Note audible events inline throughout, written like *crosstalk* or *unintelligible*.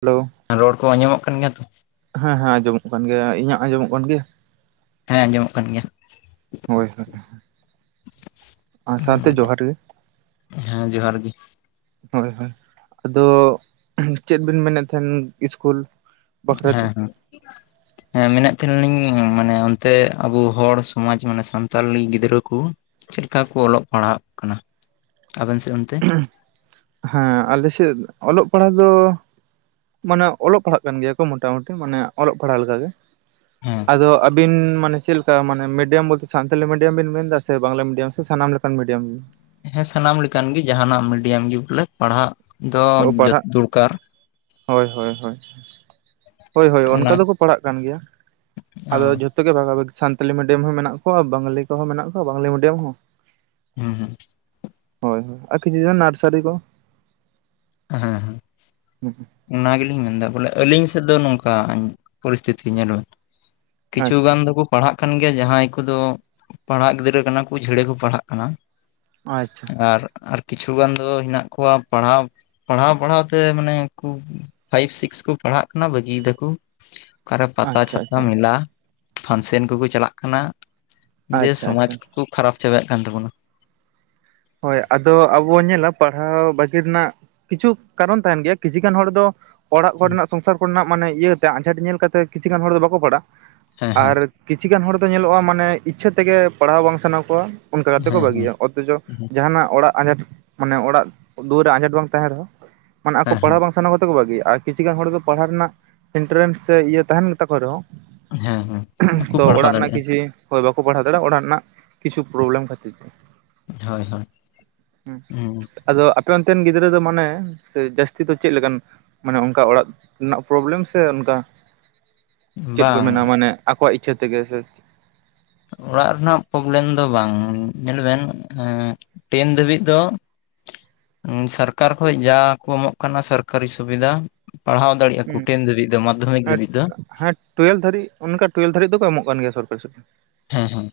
Hello ᱨᱚᱲ ᱠᱚ ᱟᱸᱡᱚᱢᱚᱜ ᱠᱟᱱ ᱜᱮᱭᱟ ᱛᱚ? ᱦᱮᱸ ᱦᱮᱸ ᱟᱸᱡᱚᱢᱚᱜ ᱠᱟᱱ ᱜᱮᱭᱟ᱾ ᱤᱧᱟᱹᱜ ᱟᱸᱡᱚᱢᱚᱜ ᱠᱟᱱ ᱜᱮᱭᱟ? ᱦᱮᱸᱚᱢᱚᱜ ᱠᱟᱱ ᱜᱮᱭᱟ᱾ ᱦᱳᱭ ᱦᱳᱭ ᱦᱳᱭ ᱟᱱᱟ ᱥᱟᱶᱛᱮ ᱡᱚᱦᱟᱨ ᱜᱮ᱾ ᱦᱮᱸ ᱡᱚᱦᱟᱨ ᱜᱮ ᱦᱳᱭ ᱦᱳᱭ ᱟᱫᱚ ᱪᱮᱫ ᱵᱤᱱ ᱢᱮᱱᱮᱫ ᱛᱟᱦᱮᱸᱱ ᱤᱥᱠᱩᱞ ᱵᱟᱠᱷᱨᱟᱛᱮ ᱦᱮᱸ ᱦᱩᱸ᱾ ᱦᱮᱸ ᱢᱮᱱᱮᱛ ᱛᱟᱦᱮᱸᱱᱟ ᱞᱤᱧ ᱢᱟᱱᱮ ᱚᱱᱛᱮ ᱟᱵᱚ ᱦᱚᱲ ᱥᱚᱢᱟᱡᱽ ᱢᱟᱱᱮ ᱥᱟᱱᱛᱟᱞᱤ ᱜᱤᱫᱽᱨᱟᱹ ᱠᱚ ᱪᱮᱜ ᱞᱮᱠᱟ ᱠᱚ ᱚᱞᱚᱜ ᱯᱟᱲᱦᱟᱜ ᱠᱟᱱᱟ ᱟᱵᱮᱱ ᱥᱮᱜ ᱚᱱᱛᱮ? ᱦᱮᱸ ᱟᱞᱮ ᱥᱮᱫ ᱚᱞᱚᱜ ᱯᱟᱲᱦᱟᱜ ᱫᱚ ᱢᱟᱱᱮ ᱚᱞᱚᱜ ᱯᱟᱲᱦᱟᱜ ᱠᱟᱱ ᱜᱮᱭᱟ ᱠᱚ ᱢᱚᱴᱟᱢᱩᱴᱤ ᱢᱟᱱᱮ ᱚᱞᱚᱜ ᱯᱟᱲᱦᱟᱜ ᱞᱮᱠᱟᱜᱮ᱾ ᱦᱮᱸ, ᱟᱫᱚ ᱟᱹᱵᱤᱱ ᱢᱟᱱᱮ ᱪᱮᱜ ᱞᱮᱠᱟ ᱢᱟᱱᱮ ᱢᱤᱰᱤᱭᱟᱢ ᱵᱚᱞᱛᱮ ᱥᱟᱱᱛᱟᱞᱤ ᱢᱤᱰᱤᱭᱟᱢ ᱵᱤᱱ ᱢᱮᱱᱫᱟ ᱥᱮ ᱵᱟᱝᱞᱟ ᱢᱤᱰᱤᱭᱟᱢ ᱥᱮ ᱥᱟᱱᱟᱢ ᱞᱮᱠᱟᱱ ᱢᱤᱰᱤᱭᱟᱢ ᱜᱮ? ᱦᱮᱸ ᱥᱟᱱᱟᱢ ᱞᱮᱠᱟᱱ ᱜᱮ ᱡᱟᱦᱟᱸᱱᱟᱜ ᱢᱤᱰᱤᱭᱟᱢ ᱜᱮ ᱵᱚᱞᱮ ᱯᱟᱲᱦᱟᱜ ᱫᱚ ᱡᱚ ᱯᱟᱲᱦᱟᱜ ᱫᱚᱨᱠᱟᱨ᱾ ᱦᱳᱭ ᱦᱳᱭ ᱦᱳᱭ, ᱦᱳᱭ ᱦᱳᱭ ᱚᱱᱠᱟ ᱚᱱᱟ ᱫᱚᱠᱚ ᱯᱟᱲᱦᱟᱜ ᱠᱟᱱ ᱜᱮᱭᱟ᱾ ᱚ ᱟᱫᱚ ᱡᱷᱚ ᱛᱚᱜᱮ ᱵᱷᱟᱜᱟ ᱵᱷᱟᱜᱤ ᱥᱟᱱᱛᱟᱞᱤ ᱢᱤᱰᱤᱭᱟᱢ ᱦᱚᱸ ᱢᱮᱱᱟᱜ ᱠᱚᱣᱟ ᱵᱟᱝᱞᱤ ᱠᱚᱦᱚᱸ ᱢᱮᱱᱟᱜ ᱠᱚᱣᱟ ᱵᱟᱝᱞᱤ ᱢᱤᱰᱟᱢ ᱦᱚᱸ᱾ ᱦᱩᱸ ᱦᱩᱸ ᱦᱳᱭ ᱦᱳᱭ, ᱟᱨ ᱠᱤᱪᱷᱩ ᱫᱚ ᱱᱟᱨᱥᱟᱨᱤ ᱠᱚ᱾ ᱦᱮᱸ ᱦᱮᱸ᱾ ᱦᱩᱸ ᱦᱩᱸ, ᱚᱱᱟ ᱜᱮᱞᱤᱧ ᱢᱮᱱᱫᱟ ᱵᱚᱞᱮ ᱟᱹᱞᱤᱧ ᱥᱮᱫ ᱫᱚ ᱱᱚᱝᱠᱟ ᱯᱚᱨᱤᱥᱛᱷᱤᱛᱤ ᱧᱮᱞ ᱵᱮᱱ ᱠᱤᱪᱷᱩ ᱟᱪᱪᱷᱟ ᱜᱟᱱ ᱫᱚᱠᱚ ᱯᱟᱲᱦᱟᱜ ᱠᱟᱱ ᱜᱮᱭᱟ ᱡᱟᱦᱟᱸᱭ ᱠᱚᱫᱚ ᱯᱟᱲᱦᱟᱜ ᱜᱤᱫᱽᱨᱟᱹ ᱠᱟᱱᱟ ᱠᱚ ᱡᱟᱲᱟᱹ ᱠᱚ ᱯᱟᱲᱦᱟᱜ ᱠᱟᱱᱟ᱾ ᱟᱪᱪᱷᱟ ᱟᱨ ᱟᱨ ᱠᱤᱪᱷᱩᱜᱟᱱ ᱫᱚ ᱦᱮᱱᱟᱜ ᱠᱚᱣᱟ ᱯᱟᱲᱦᱟᱣ, ᱯᱟᱲᱦᱟᱣ ᱯᱟᱲᱦᱟᱣ ᱛᱮ ᱢᱟᱱᱮ ᱯᱷᱟᱭᱤᱵᱽ ᱥᱤᱠᱥ ᱠᱚ ᱯᱟᱲᱦᱟᱜ ᱠᱟᱱᱟ ᱵᱟᱹᱜᱤᱭ ᱫᱟᱠᱚ ᱚᱠᱟᱨᱮ ᱯᱟᱛᱟ ᱟᱪᱪᱷᱟ ᱪᱷᱟᱛᱟ ᱟᱪᱪᱷᱟ ᱢᱮᱞᱟ ᱯᱷᱟᱱᱥᱮᱱ ᱠᱚᱠᱚ ᱪᱟᱞᱟᱜ ᱠᱟᱱᱟ ᱫᱤᱭᱮ ᱟᱪᱪᱷᱟ ᱥᱚᱢᱟᱡᱽ ᱟᱪᱪᱷᱟ ᱠᱷᱩᱵ ᱠᱷᱟᱨᱟᱯ ᱪᱟᱵᱟᱭᱮᱫ ᱠᱟᱱ ᱛᱟᱵᱚᱱᱟ ᱦᱳᱭ ᱟᱫᱚ ᱟᱵᱚ ᱧᱮᱞᱟ ᱯᱟᱲᱦᱟᱣ ᱵᱟᱹᱜᱤ ᱨᱮᱱᱟᱜ ᱠᱤᱪᱷᱩ ᱠᱟᱨᱚᱱ ᱛᱟᱦᱮᱱ ᱜᱮᱭᱟ, ᱠᱤᱪᱷᱩ ᱜᱟᱱ ᱦᱚᱲ ᱫᱚ ᱚᱲᱟᱜ ᱦᱮᱸ ᱠᱚᱨᱮᱱᱟᱜ ᱥᱚᱝᱥᱟᱨ ᱠᱚᱨᱮᱱᱟᱜ ᱢᱟᱱᱮ ᱤᱭᱟᱹ ᱛᱮ ᱟᱸᱡᱷᱟᱴ ᱧᱮᱞ ᱠᱟᱛᱮ, ᱠᱤᱪᱷᱩ ᱜᱟᱱ ᱦᱚᱲ ᱫᱚ ᱵᱟᱠᱚ ᱯᱟᱲᱦᱟᱜ-ᱟ ᱦᱮᱸ *inaudible* ᱟᱨ ᱦᱮᱸ ᱠᱤᱪᱷᱩ ᱜᱟᱱ ᱦᱚᱲ ᱫᱚ ᱧᱮᱞᱚᱜ-ᱟ, ᱢᱟᱱᱮ ᱤᱪᱪᱷᱟᱹ ᱛᱮᱜᱮ ᱯᱟᱲᱦᱟᱣ ᱵᱟᱝ ᱥᱟᱱᱟ ᱠᱚᱣᱟ ᱚᱱᱠᱟ ᱠᱟᱛᱮᱫ ᱠᱚ ᱦᱮᱸ ᱵᱟᱹᱜᱤᱭᱟ ᱚᱛᱷᱚᱪᱚ ᱡᱟᱦᱟᱱᱟᱜ ᱚᱲᱟᱜ ᱟᱸᱡᱷᱟᱴ ᱢᱟᱱᱮ ᱚᱲᱟᱜ ᱫᱩᱣᱟᱹᱨ ᱨᱮ ᱟᱸᱡᱷᱟᱴ ᱵᱟᱝ ᱛᱟᱦᱮᱸᱱ ᱨᱮᱦᱚᱸ, ᱢᱟᱱᱮ ᱟᱠᱚ ᱦᱮᱸ ᱯᱟᱲᱦᱟᱣ ᱦᱮᱸ ᱵᱟᱝ ᱥᱟᱱᱟ ᱠᱟᱛᱮ ᱠᱚ ᱵᱟᱹᱜᱤᱟ, ᱟᱨ ᱠᱤᱪᱷᱩ ᱜᱟᱱ ᱦᱚᱲ ᱫᱚ ᱯᱟᱲᱦᱟᱣ ᱨᱮᱱᱟᱜ ᱮᱱᱴᱮᱨᱮᱱᱥ ᱥᱮ ᱤᱭᱟᱹ ᱛᱟᱦᱮᱱ ᱛᱟᱠᱚ ᱨᱮᱦᱚᱸ ᱦᱮᱸ ᱦᱮᱸ ᱵᱟᱠᱚ *inaudible* ᱛᱚ ᱯᱟᱲᱦᱟᱣ ᱚᱲᱟᱜ ᱨᱮᱱᱟᱜ ᱫᱟᱲᱮᱭᱟᱜᱼᱟ ᱠᱤᱪᱷᱤ ᱦᱚᱭ ᱵᱟᱠᱚ ᱯᱟᱲᱦᱟᱣ ᱫᱟᱲᱮᱭᱟᱜ-ᱟ ᱚᱲᱟᱜ ᱨᱮᱱᱟᱜ *inaudible* ᱠᱤᱪᱷᱩ ᱯᱨᱚᱵᱞᱮᱢ ᱠᱷᱟᱹᱛᱤᱨ ᱛᱮ᱾ ᱦᱳᱭ ᱦᱳᱭ *inaudible* ᱦᱩᱸ ᱟᱫᱚ ᱟᱯᱮ ᱚᱱᱛᱮᱱ ᱜᱤᱫᱽᱨᱟᱹ ᱫᱚ ᱢᱟᱱᱮ, ᱡᱟᱹᱥᱛᱤ ᱫᱚ ᱪᱮᱫ ᱞᱮᱠᱟᱱ ᱢᱟᱱᱮ ᱚᱱᱠᱟ ᱚᱲᱟᱜ ᱨᱮᱱᱟᱜ ᱯᱨᱚᱵᱞᱮᱢ ᱥᱮ ᱚᱱᱠᱟ, ᱪᱮᱫ ᱠᱚ ᱵᱟᱝ ᱢᱮᱱᱟ ᱢᱟᱱᱮ ᱟᱠᱚᱣᱟᱜ ᱤᱪᱪᱷᱟᱹ ᱛᱮᱜᱮ ᱥᱮ ᱚᱲᱟᱜ ᱨᱮᱱᱟᱜ ᱯᱨᱚᱵᱞᱮᱢ ᱫᱚ ᱵᱟᱝ ᱧᱮᱞ ᱵᱮᱱ, ᱮᱸᱻ ᱴᱮᱱ ᱫᱷᱟᱹᱵᱤᱡ ᱫᱚ *inaudible* ᱥᱚᱨᱠᱟᱨ ᱠᱷᱚᱡ ᱡᱟ ᱠᱚ ᱮᱢᱚᱜ ᱠᱟᱱᱟ ᱥᱚᱨᱠᱟᱨᱤ ᱥᱩᱵᱤᱫᱟ ᱯᱟᱲᱦᱟᱣ ᱫᱟᱲᱮ ᱦᱩᱸ ᱠᱩᱴᱤᱱ ᱫᱷᱟᱹᱵᱤᱡ ᱫᱚ ᱢᱟᱫᱷᱚᱢᱤᱠ ᱫᱷᱟᱹᱵᱤᱡ ᱫᱚ, ᱴᱩᱭᱮᱞᱵᱷ ᱫᱷᱟᱹᱨᱤᱡ ᱚᱱᱠᱟ ᱴᱩᱭᱮᱞ ᱵᱷᱟᱹᱨᱤᱡ ᱫᱚᱠᱚ ᱮᱢᱚᱜ ᱠᱟᱱ ᱜᱮᱭᱟ ᱥᱚᱨᱠᱟᱨᱤ ᱥᱩᱵᱤᱫᱟ᱾ ᱦᱮᱸ ᱦᱮᱸ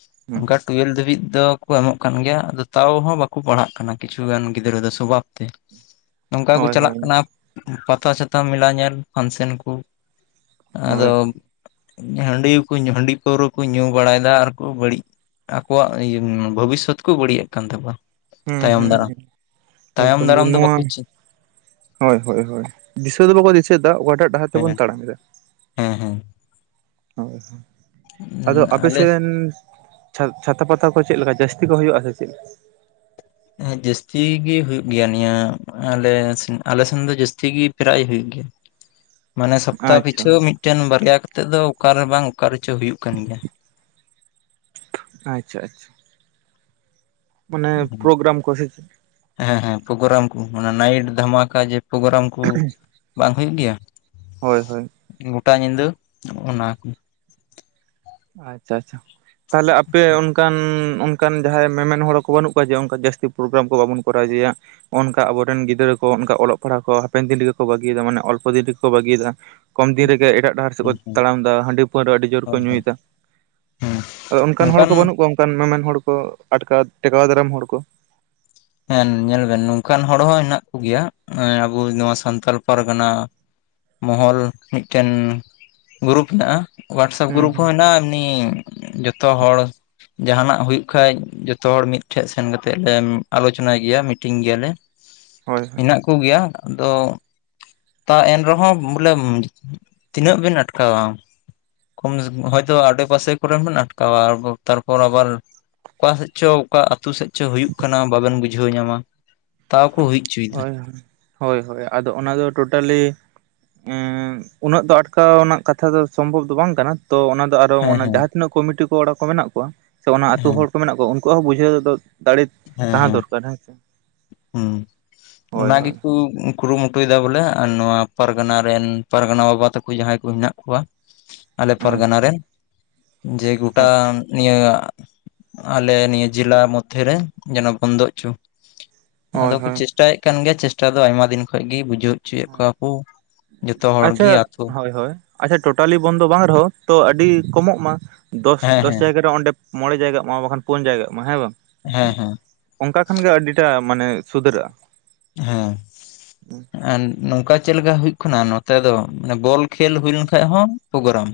*inaudible* ᱚᱱᱠᱟ ᱴᱩᱭᱮᱞ ᱫᱷᱟᱹᱵᱤᱡ ᱫᱚ, ᱠᱚ ᱮᱢᱚᱜ ᱠᱟᱱ ᱜᱮᱭᱟ, ᱟᱫᱚ ᱛᱟᱣ ᱦᱚᱸ ᱵᱟᱠᱚ ᱯᱟᱲᱦᱟᱜ ᱠᱟᱱᱟ ᱠᱤᱪᱷᱩ ᱜᱟᱱ ᱜᱤᱫᱽᱨᱟᱹ ᱫᱚ ᱥᱚᱵᱷᱟᱵ ᱛᱮ᱾ ᱱᱚᱝᱠᱟ ᱠᱚ ᱦᱳᱭ ᱪᱟᱞᱟᱜ ᱦᱳᱭ ᱠᱟᱱᱟ, ᱯᱟᱛᱟ ᱪᱷᱟᱛᱟ ᱢᱮᱞᱟ ᱧᱮᱞ ᱯᱷᱟᱱᱥᱮᱱ ᱠᱩ *inaudible* ᱟᱫᱚ ᱦᱳᱭ *inaudible* ᱦᱟᱺᱰᱤ ᱠᱩ ᱧᱩ ᱦᱟᱺᱰᱤ ᱯᱟᱹᱣᱨᱟᱹ, ᱠᱚ ᱧᱩ ᱵᱟᱲᱟᱭᱮᱫᱟ, ᱟᱨᱠᱩ ᱵᱟᱹᱲᱤᱡ ᱟᱠᱚᱣᱟᱜ ᱵᱷᱚᱵᱤᱥᱥᱚᱛ ᱠᱚ ᱵᱟᱹᱲᱤᱡᱮᱫ ᱠᱟᱱ ᱛᱟᱠᱚᱣᱟ᱾ ᱦᱮᱸᱻ ᱛᱟᱭᱚᱢ ᱦᱮᱸᱻ ᱫᱟᱨᱟᱢ ᱦᱮᱸ, ᱛᱟᱭᱚᱢ ᱮᱠᱫᱚᱢ ᱜᱮ ᱫᱟᱨᱟᱢ ᱫᱚ ᱱᱚᱣᱟ, ᱵᱟᱠᱚ ᱪᱮᱫ ᱦᱳᱭ ᱦᱳᱭ ᱦᱳᱭ ᱫᱤᱥᱟᱹ ᱫᱚ ᱵᱟᱠᱚ ᱫᱤᱥᱟᱹᱭᱮᱫᱟ ᱚᱠᱟᱴᱟᱜ ᱰᱟᱦᱟᱨ ᱛᱮᱵᱚᱱ ᱛᱟᱲᱟᱢ ᱮᱫᱟ᱾ ᱦᱮᱸᱻᱦᱮᱸ ᱦᱳᱭ *inaudible* ᱟᱫᱚ ᱟᱯᱮ ᱟᱞᱮ ᱥᱮᱱ, ᱪᱷᱟᱛᱟ ᱯᱟᱛᱟ ᱠᱚ ᱪᱮᱫ ᱞᱮᱠᱟ ᱡᱟᱹᱥᱛᱤ ᱠᱚ ᱦᱩᱭᱩᱜ-ᱟ ᱥᱮ ᱪᱮᱫ? ᱦᱮᱸ ᱡᱟᱹᱥᱛᱤ ᱜᱮ ᱦᱩᱭᱩᱜ ᱜᱮᱭᱟ ᱱᱤᱭᱟᱹ ᱟᱞᱮᱥᱮᱱ, ᱟᱞᱮᱥᱮᱱ ᱫᱚ ᱡᱟᱹᱥᱛᱤ ᱜᱮ ᱯᱨᱟᱭ ᱦᱩᱭᱩᱜ ᱜᱮᱭᱟ᱾ ᱢᱟᱱᱮ ᱥᱚᱯᱛᱟᱦᱚ ᱟᱪᱪᱷᱟ ᱯᱤᱪᱷᱩ ᱢᱤᱫᱴᱮᱱ, ᱵᱟᱨᱭᱟ ᱠᱟᱛᱮ ᱫᱚ ᱚᱠᱟ ᱨᱮ ᱵᱟᱝ ᱚᱠᱟ ᱨᱮᱪᱚ ᱦᱩᱭᱩᱜ ᱠᱟᱱ ᱜᱮᱭᱟ᱾ ᱟᱪᱪᱷᱟᱻ ᱟᱪᱪᱷᱟ *inaudible* ᱢᱟᱱᱮ ᱯᱨᱳᱜᱨᱟᱢ ᱠᱚᱥᱮ ᱦᱮᱸᱻᱦᱮᱸ ᱯᱨᱳᱜᱨᱟᱢ ᱠᱚ ᱚᱱᱟ ᱱᱟᱭᱤᱴ ᱫᱷᱟᱢᱟᱠᱟ ᱡᱮ *inaudible* ᱯᱨᱳᱜᱨᱟᱢ ᱠᱩ ᱵᱟᱝ ᱦᱩᱭᱩᱜ ᱜᱮᱭᱟ᱾ ᱦᱳᱭᱻ ᱦᱳᱭ ᱜᱚᱴᱟ ᱧᱤᱫᱟᱹ *inaudible* ᱚᱱᱟ ᱠᱚ, ᱟᱪᱪᱷᱟ ᱟᱪᱪᱷᱟ, ᱛᱟᱞᱦᱮ ᱟᱯᱮ ᱚᱱᱠᱟᱱ ᱚᱱᱠᱟᱱ ᱡᱟᱦᱟᱸᱭ ᱢᱮᱢᱮᱱ ᱦᱚᱲ ᱠᱚ ᱵᱟᱹᱱᱩᱜ ᱠᱚᱣᱟ, ᱡᱮ ᱚᱱᱠᱟ ᱡᱟᱹᱥᱛᱤ ᱯᱨᱳᱜᱨᱟᱢ ᱠᱚ ᱵᱟᱵᱚᱱ ᱠᱚᱨᱟᱣ ᱤᱫᱤᱭᱟ᱾ ᱚᱱᱠᱟ ᱟᱵᱚᱨᱮᱱ ᱜᱤᱫᱽᱨᱟᱹ ᱠᱚ, ᱚᱱᱠᱟ ᱚᱞᱚᱜ ᱯᱟᱲᱦᱟᱜ ᱠᱚ ᱦᱟᱯᱮᱱ ᱫᱤᱱ ᱨᱮᱜᱮ ᱠᱚ ᱵᱟᱹᱜᱤᱭᱮᱫᱟ ᱢᱟᱱᱮ ᱚᱞᱯᱚ ᱫᱤᱱ ᱨᱮᱜᱮ ᱠᱚ ᱵᱟᱹᱜᱤᱭᱮᱫᱟ, ᱠᱚᱢ ᱫᱤᱱ ᱨᱮᱜᱮ ᱮᱴᱟᱜ ᱰᱟᱦᱟᱨ ᱥᱮᱫ ᱠᱚ ᱦᱩᱸ ᱦᱩᱸ ᱦᱳᱭ ᱛᱟᱲᱟᱢ ᱮᱫᱟ, ᱦᱟᱺᱰᱤ ᱯᱟᱹᱣᱨᱟᱹ ᱟᱹᱰᱤ ᱡᱳᱨ ᱠᱚ ᱦᱳᱭ ᱦᱮᱸ ᱧᱩᱭᱮᱫᱟ, ᱟᱫᱚ ᱚᱱᱠᱟᱱ ᱦᱚᱲ ᱱᱚᱝᱠᱟᱱ ᱠᱚ ᱵᱟᱹᱱᱩᱜ ᱠᱚᱣᱟ, ᱚᱱᱠᱟᱱ ᱢᱮᱢᱮᱱ ᱦᱚᱲ ᱠᱚ ᱟᱴᱠᱟ ᱴᱮᱠᱟᱣ ᱫᱟᱨᱟᱢ ᱦᱚᱲ ᱠᱚ, ᱦᱮᱸ ᱧᱮᱞ ᱵᱮᱱ ᱱᱚᱝᱠᱟᱱ ᱦᱚᱲ ᱦᱚᱸ ᱦᱮᱱᱟᱜ ᱠᱚᱜᱮᱭᱟ, ᱟᱵᱚ ᱱᱚᱣᱟ ᱥᱟᱱᱛᱟᱞ ᱯᱟᱨᱜᱟᱱᱟ, ᱢᱚᱦᱚᱞ ᱢᱤᱫᱴᱮᱱ ᱜᱩᱨᱩᱯ ᱦᱮᱱᱟᱜ-ᱟ, ᱦᱚᱳᱣᱟᱴᱥᱮᱯ ᱦᱩᱸ ᱜᱩᱨᱩᱯ ᱦᱩᱸ ᱦᱚᱸ ᱦᱮᱱᱟᱜ-ᱟ ᱮᱢᱱᱤ ᱡᱚᱛᱚ ᱦᱚᱲ ᱡᱟᱦᱟᱱᱟᱜ ᱦᱩᱭᱩᱜ ᱠᱷᱟᱡ ᱡᱚᱛᱚ ᱦᱚᱲ ᱢᱤᱫᱴᱷᱮᱡ ᱥᱮᱱ ᱠᱟᱛᱮᱜ ᱞᱮ, ᱟᱞᱳᱪᱚᱱᱟᱭ ᱜᱮᱭᱟ ᱢᱤᱴᱤᱝ ᱜᱮᱭᱟᱞᱮ ᱦᱳᱭ ᱦᱳᱭ ᱢᱮᱱᱟᱜ ᱠᱚᱜᱮᱭᱟ ᱟᱫᱚ ᱛᱟ ᱮᱱᱨᱮᱦᱚᱸ ᱵᱚᱞᱮ ᱛᱤᱱᱟᱹᱜ ᱵᱮᱱ ᱟᱴᱠᱟᱣᱟ ᱠᱚᱢ ᱦᱚᱭᱛᱚ ᱟᱰᱮ ᱯᱟᱥᱮ ᱠᱚᱨᱮᱱ ᱵᱮᱱ ᱟᱴᱠᱟ ᱛᱟᱯᱚᱨ ᱟᱵᱟᱨ ᱚᱠᱟ ᱥᱮᱫ ᱪᱚ ᱚᱠᱟ ᱟᱛᱩ ᱥᱮᱫ ᱪᱚ ᱦᱩᱭᱩᱜ ᱠᱟᱱᱟ ᱵᱟᱵᱮᱱ ᱵᱩᱡᱷᱟᱹᱣ ᱧᱟᱢᱟ ᱛᱟᱣᱠᱚ ᱦᱩᱭ ᱦᱚᱪᱚᱭᱮᱫᱟ ᱦᱳᱭ ᱦᱳᱭ ᱦᱳᱭ ᱦᱳᱭ ᱟᱫᱚ ᱚᱱᱟ ᱫᱚ ᱴᱳᱴᱟᱞᱤ ᱩᱱᱟᱹᱜ ᱫᱚ ᱟᱴᱠᱟᱣ ᱨᱮᱱᱟᱜ ᱠᱟᱛᱷᱟ ᱫᱚ ᱥᱚᱢᱵᱷᱚᱵ ᱫᱚ ᱵᱟᱝ ᱠᱟᱱᱟ᱾ ᱛᱚ ᱚᱱᱟ ᱫᱚ ᱟᱨᱚ ᱦᱮᱸ ᱚᱱᱟ ᱦᱮᱸ ᱡᱟᱦᱟᱸ ᱛᱤᱱᱟᱹᱜ ᱠᱚᱢᱤᱴᱤ ᱠᱚᱲᱟ ᱠᱚ ᱢᱮᱱᱟᱜ ᱠᱚᱣᱟ ᱥᱮ ᱚᱱᱟ ᱟᱛᱩ ᱦᱮᱸ ᱦᱚᱲ ᱠᱚ ᱢᱮᱱᱟᱜ ᱠᱚᱣᱟ ᱩᱱᱠᱩ ᱩᱱᱠᱩᱣᱟᱜ ᱦᱚᱸ ᱵᱩᱡᱷᱟᱹᱣ ᱫᱚ ᱫᱟᱲᱮ ᱦᱮᱸ ᱛᱟᱦᱮᱸ ᱦᱮᱸ ᱫᱚᱨᱠᱟᱨ ᱦᱮᱸᱥᱮ ᱦᱩᱸ ᱚᱱᱟ ᱜᱤᱠᱩ ᱠᱩᱨᱩ ᱢᱩᱴᱩᱭ ᱫᱟ ᱵᱚᱞᱮ ᱱᱚᱣᱟ ᱯᱟᱨᱜᱟᱱᱟ ᱨᱮᱱ ᱯᱟᱨᱜᱟᱱᱟ ᱵᱟᱵᱟ ᱛᱟᱠᱚ ᱡᱟᱦᱟᱭ ᱠᱚ ᱦᱮᱱᱟᱜ ᱠᱚᱣᱟ ᱟᱞᱮ ᱟᱪᱪᱷᱟ ᱯᱟᱨᱜᱟᱱᱟ ᱦᱮᱸ ᱨᱮᱱ ᱡᱮ ᱜᱚᱴᱟ ᱱᱤᱭᱟᱹ ᱟᱞᱮ ᱱᱤᱭᱟᱹ ᱡᱮᱞᱟ ᱢᱚᱫᱽᱫᱷᱮᱨᱮ ᱡᱮᱱᱚ ᱵᱚᱱᱫᱚ ᱦᱚᱪᱚ ᱟᱫᱚ ᱦᱳᱭ ᱠᱚ ᱦᱳᱭ ᱪᱮᱥ ᱴᱟᱭᱮᱫ ᱠᱟᱱ ᱜᱮᱭᱟ ᱪᱮᱥᱴᱟ ᱫᱚ ᱟᱭᱢᱟ ᱫᱤᱱ ᱠᱷᱚᱡ ᱜᱮ ᱵᱩᱡᱷᱟᱹᱣ ᱦᱚᱪᱚᱭᱮᱫ ᱠᱚᱣᱟ ᱠᱚ ᱡᱚᱛᱚ ᱦᱚᱲ ᱜᱮ ᱟᱪᱪᱷᱟ ᱟᱛᱩ ᱦᱳᱭ ᱦᱳᱭ ᱟᱪᱪᱷᱟ ᱴᱳᱴᱟᱞᱤ ᱵᱚᱱᱫᱚ ᱵᱟᱝ ᱨᱮᱦᱚᱸ ᱛᱚ ᱟᱹᱰᱤ ᱠᱚᱢᱚᱜ ᱢᱟ ᱫᱚᱥ ᱦᱮᱸ ᱫᱚᱥ ᱦᱮᱸ ᱡᱟᱭᱜᱟ ᱨᱮ ᱚᱸᱰᱮ ᱢᱚᱬᱮ ᱡᱟᱭᱜᱟᱜ ᱢᱟ ᱵᱟᱠᱷᱟᱱ ᱯᱩᱱ ᱡᱟᱭᱜᱟᱜ ᱢᱟ ᱦᱮᱸ ᱵᱟᱝ ᱦᱮᱸ ᱦᱮᱸ ᱚᱱᱠᱟ ᱠᱷᱟᱱ ᱜᱮ ᱟᱹᱰᱤ ᱴᱟᱜ ᱢᱟᱱᱮ ᱥᱩᱫᱷᱟᱹᱨᱟᱹᱜ-ᱟ ᱦᱮᱸ *inaudible* ᱟᱨ ᱱᱚᱝᱠᱟ ᱪᱮᱫ ᱞᱮᱠᱟ ᱦᱳᱭᱳᱜ ᱠᱟᱱᱟ ᱱᱚᱛᱮ ᱫᱚ ᱢᱟᱱᱮ ᱵᱚᱞ ᱠᱷᱮᱞ ᱦᱩᱭ ᱞᱮᱱ ᱠᱷᱟᱡ ᱦᱚᱸ ᱯᱨᱳᱜᱨᱟᱢ